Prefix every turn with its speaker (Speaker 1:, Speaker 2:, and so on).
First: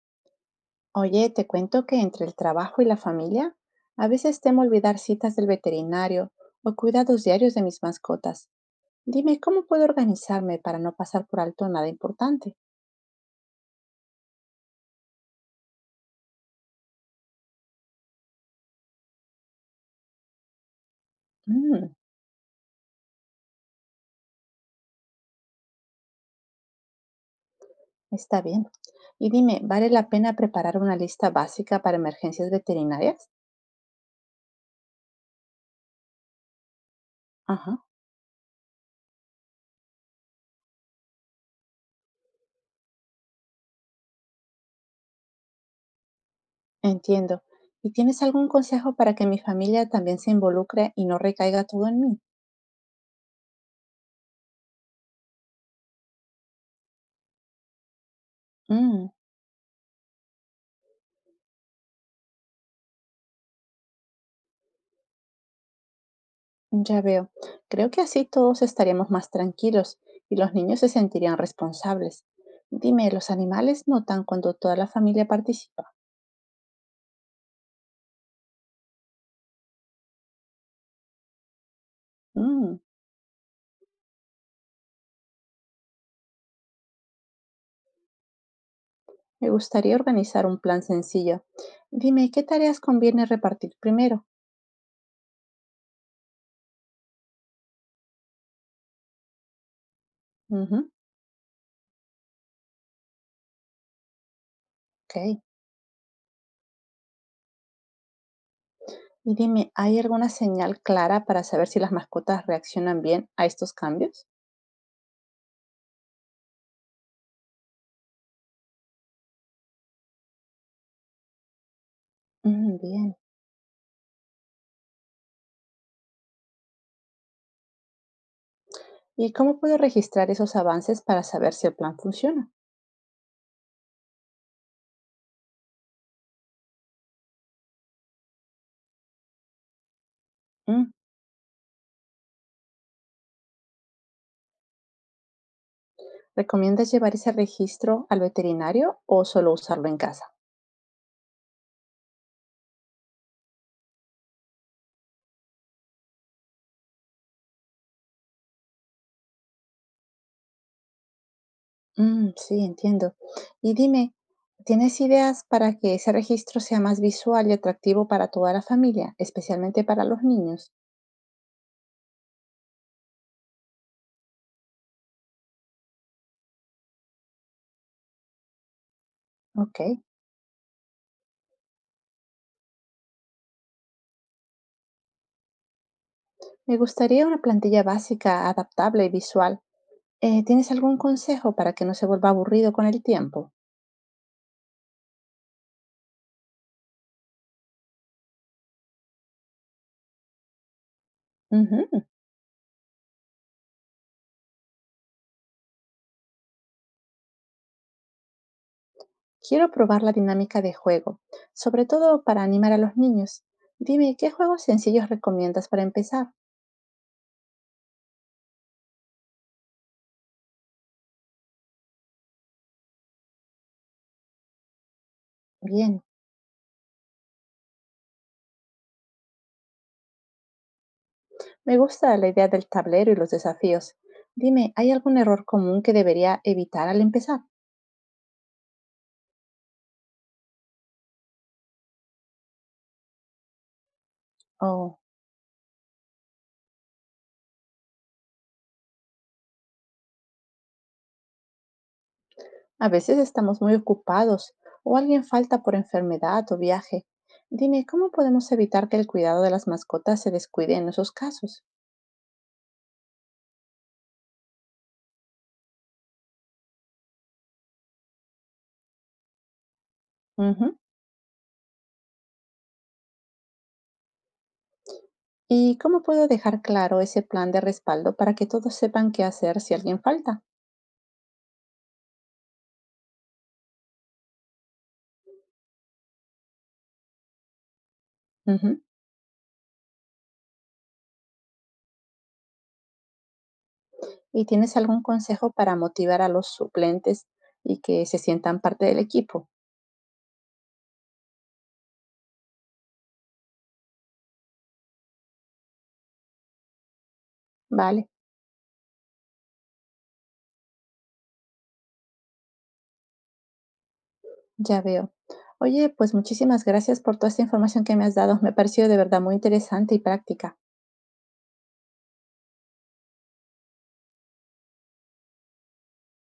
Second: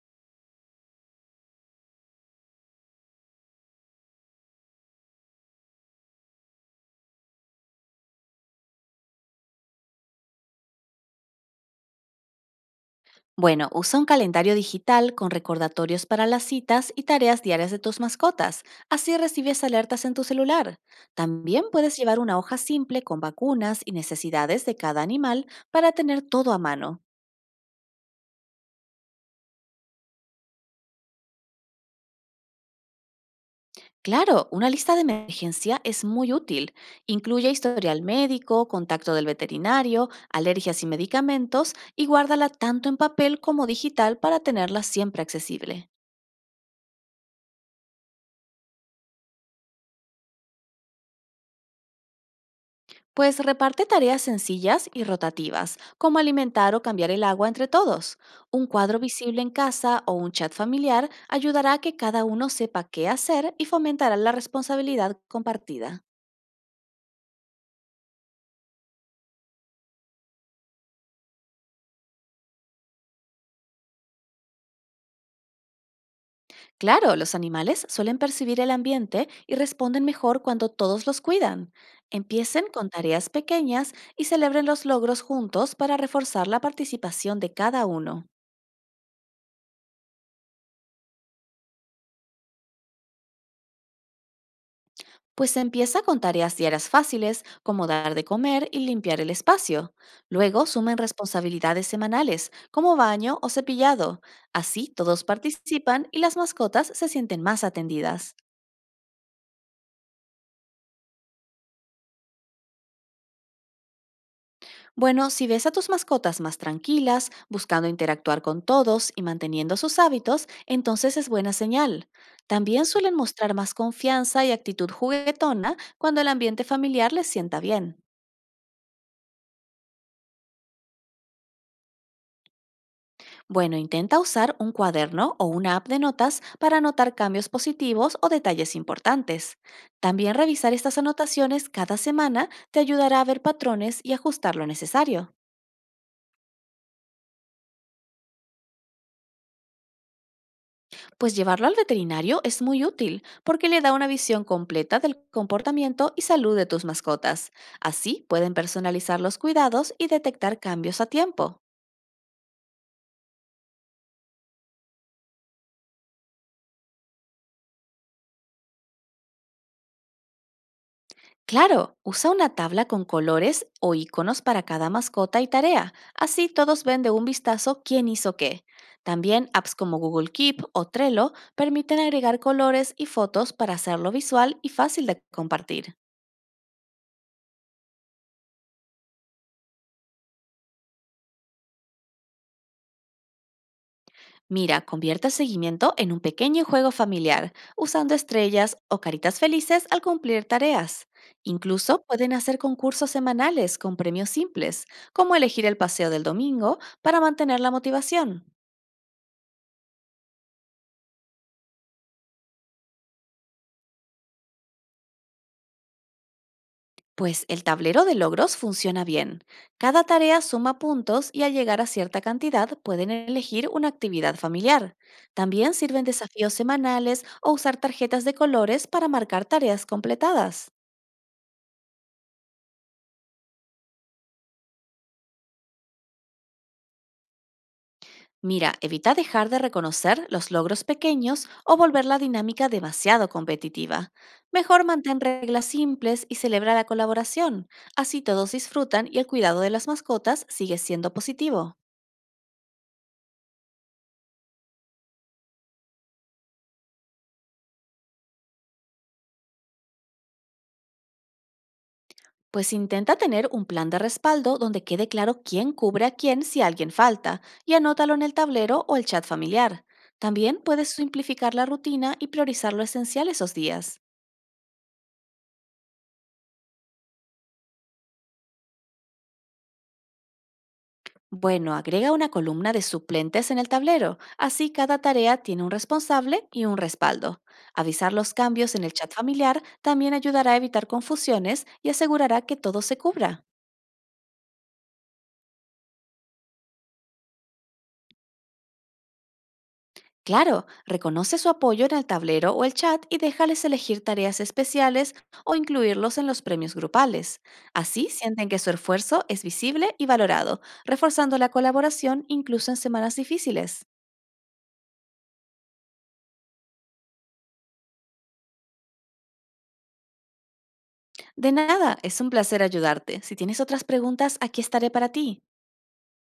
Speaker 1: Oye, te cuento que entre el trabajo y la familia, a veces temo olvidar citas del veterinario o cuidados diarios de mis mascotas. Dime, ¿cómo puedo organizarme para no pasar por alto nada importante?
Speaker 2: Bueno, usa un calendario digital con recordatorios para las citas y tareas diarias de tus mascotas. Así recibes alertas en tu celular. También
Speaker 1: Mm,
Speaker 2: puedes llevar una hoja simple con vacunas y necesidades de cada animal para tener todo a mano.
Speaker 1: está bien. Y dime, ¿vale la pena preparar una lista básica para emergencias veterinarias?
Speaker 2: Claro, una lista de emergencia es muy útil. Incluye
Speaker 1: Ajá,
Speaker 2: historial médico, contacto del veterinario, alergias y medicamentos y guárdala tanto en papel como digital para tenerla siempre accesible.
Speaker 1: entiendo. ¿Y tienes algún consejo para que mi familia también se involucre y no recaiga todo en mí?
Speaker 2: Pues reparte tareas sencillas y rotativas, como alimentar o cambiar el agua entre todos. Un cuadro visible en casa o un chat familiar ayudará a que cada uno sepa qué hacer y fomentará la responsabilidad compartida.
Speaker 1: Ya veo. Creo que así todos estaríamos más tranquilos y los niños se sentirían responsables. Dime, ¿los animales notan cuando toda la familia participa?
Speaker 2: Claro, los animales suelen percibir el ambiente y responden mejor cuando todos los cuidan. Empiecen
Speaker 1: Mm,
Speaker 2: con tareas pequeñas y celebren los logros juntos para reforzar la participación de cada uno.
Speaker 1: me gustaría organizar un plan sencillo. Dime, ¿qué tareas conviene repartir primero?
Speaker 2: Pues empieza con tareas diarias fáciles, como dar de comer y limpiar el espacio. Luego
Speaker 1: Ujú,
Speaker 2: sumen responsabilidades semanales, como baño o cepillado. Así
Speaker 1: ok.
Speaker 2: todos participan y las mascotas se sienten más atendidas.
Speaker 1: Y dime, ¿hay alguna señal clara para saber si las mascotas reaccionan bien a estos cambios?
Speaker 2: Bueno, si ves a tus mascotas más tranquilas, buscando interactuar con todos y manteniendo sus hábitos, entonces es buena señal.
Speaker 1: Mm,
Speaker 2: También suelen
Speaker 1: bien.
Speaker 2: mostrar más confianza y actitud juguetona cuando el ambiente familiar les sienta bien.
Speaker 1: ¿Y cómo puedo registrar esos avances para saber si el plan funciona?
Speaker 2: Bueno, intenta usar un cuaderno o una app de notas para anotar cambios positivos o detalles importantes. También revisar
Speaker 1: Mm,
Speaker 2: estas anotaciones cada semana te ayudará a ver patrones y ajustar lo necesario.
Speaker 1: ¿recomiendas llevar ese registro al veterinario o solo usarlo en casa?
Speaker 2: Pues llevarlo al veterinario es muy útil porque le da una visión completa del comportamiento y salud de tus mascotas. Así pueden personalizar los cuidados y detectar cambios a tiempo.
Speaker 1: Mm, sí, entiendo. Y dime, ¿tienes ideas para que ese registro sea más visual y atractivo para toda la familia, especialmente para los niños?
Speaker 2: Claro, usa una tabla con colores o iconos para cada mascota y tarea. Así todos ven de un vistazo quién hizo qué. También apps
Speaker 1: Ok.
Speaker 2: como Google Keep o Trello permiten agregar colores y fotos para hacerlo visual y fácil de compartir.
Speaker 1: Me gustaría una plantilla básica, adaptable y visual. ¿Tienes algún consejo para que no se vuelva aburrido con el tiempo?
Speaker 2: Mira, convierte el seguimiento en un pequeño juego familiar, usando estrellas o caritas felices al cumplir tareas.
Speaker 1: Ujú.
Speaker 2: Incluso pueden hacer concursos semanales con premios simples, como elegir el paseo del domingo para mantener la motivación.
Speaker 1: Quiero probar la dinámica de juego, sobre todo para animar a los niños. Dime, ¿qué juegos sencillos recomiendas para empezar?
Speaker 2: Pues el tablero de logros funciona bien. Cada tarea suma puntos y al llegar a cierta cantidad pueden elegir una actividad familiar. También
Speaker 1: Bien.
Speaker 2: sirven desafíos semanales o usar tarjetas de colores para marcar tareas completadas.
Speaker 1: Me gusta la idea del tablero y los desafíos. Dime, ¿hay algún error común que debería evitar al empezar?
Speaker 2: Mira, evita dejar de reconocer los logros pequeños o volver la dinámica demasiado competitiva. Mejor
Speaker 1: Oh,
Speaker 2: mantén reglas simples y celebra la colaboración. Así todos disfrutan y el cuidado de las mascotas sigue siendo positivo.
Speaker 1: a veces estamos muy ocupados o alguien falta por enfermedad o viaje. Dime, ¿cómo podemos evitar que el cuidado de las mascotas se descuide en esos casos?
Speaker 2: Pues intenta tener un plan de respaldo donde quede claro quién cubre a quién si alguien falta y anótalo en el tablero o el chat familiar. También
Speaker 1: Ujú.
Speaker 2: puedes simplificar la rutina y priorizar lo esencial esos días.
Speaker 1: ¿Y cómo puedo dejar claro ese plan de respaldo para que todos sepan qué hacer si alguien falta?
Speaker 2: Bueno, agrega una columna de suplentes en el tablero, así cada tarea tiene un responsable y un respaldo. Avisar los cambios
Speaker 1: Ujú.
Speaker 2: en el chat familiar también ayudará a evitar confusiones y asegurará que todo se cubra.
Speaker 1: ¿Y tienes algún consejo para motivar a los suplentes y que se sientan parte del equipo?
Speaker 2: Claro, reconoce su apoyo en el tablero o el chat y déjales elegir tareas especiales o incluirlos en los premios grupales. Así
Speaker 1: Vale.
Speaker 2: sienten que su esfuerzo es visible y valorado, reforzando la colaboración incluso en semanas difíciles.
Speaker 1: Ya veo. Oye, pues muchísimas gracias por toda esta información que me has dado. Me ha parecido de verdad muy interesante y práctica.
Speaker 2: De nada, es un placer ayudarte. Si tienes otras preguntas, aquí estaré para ti.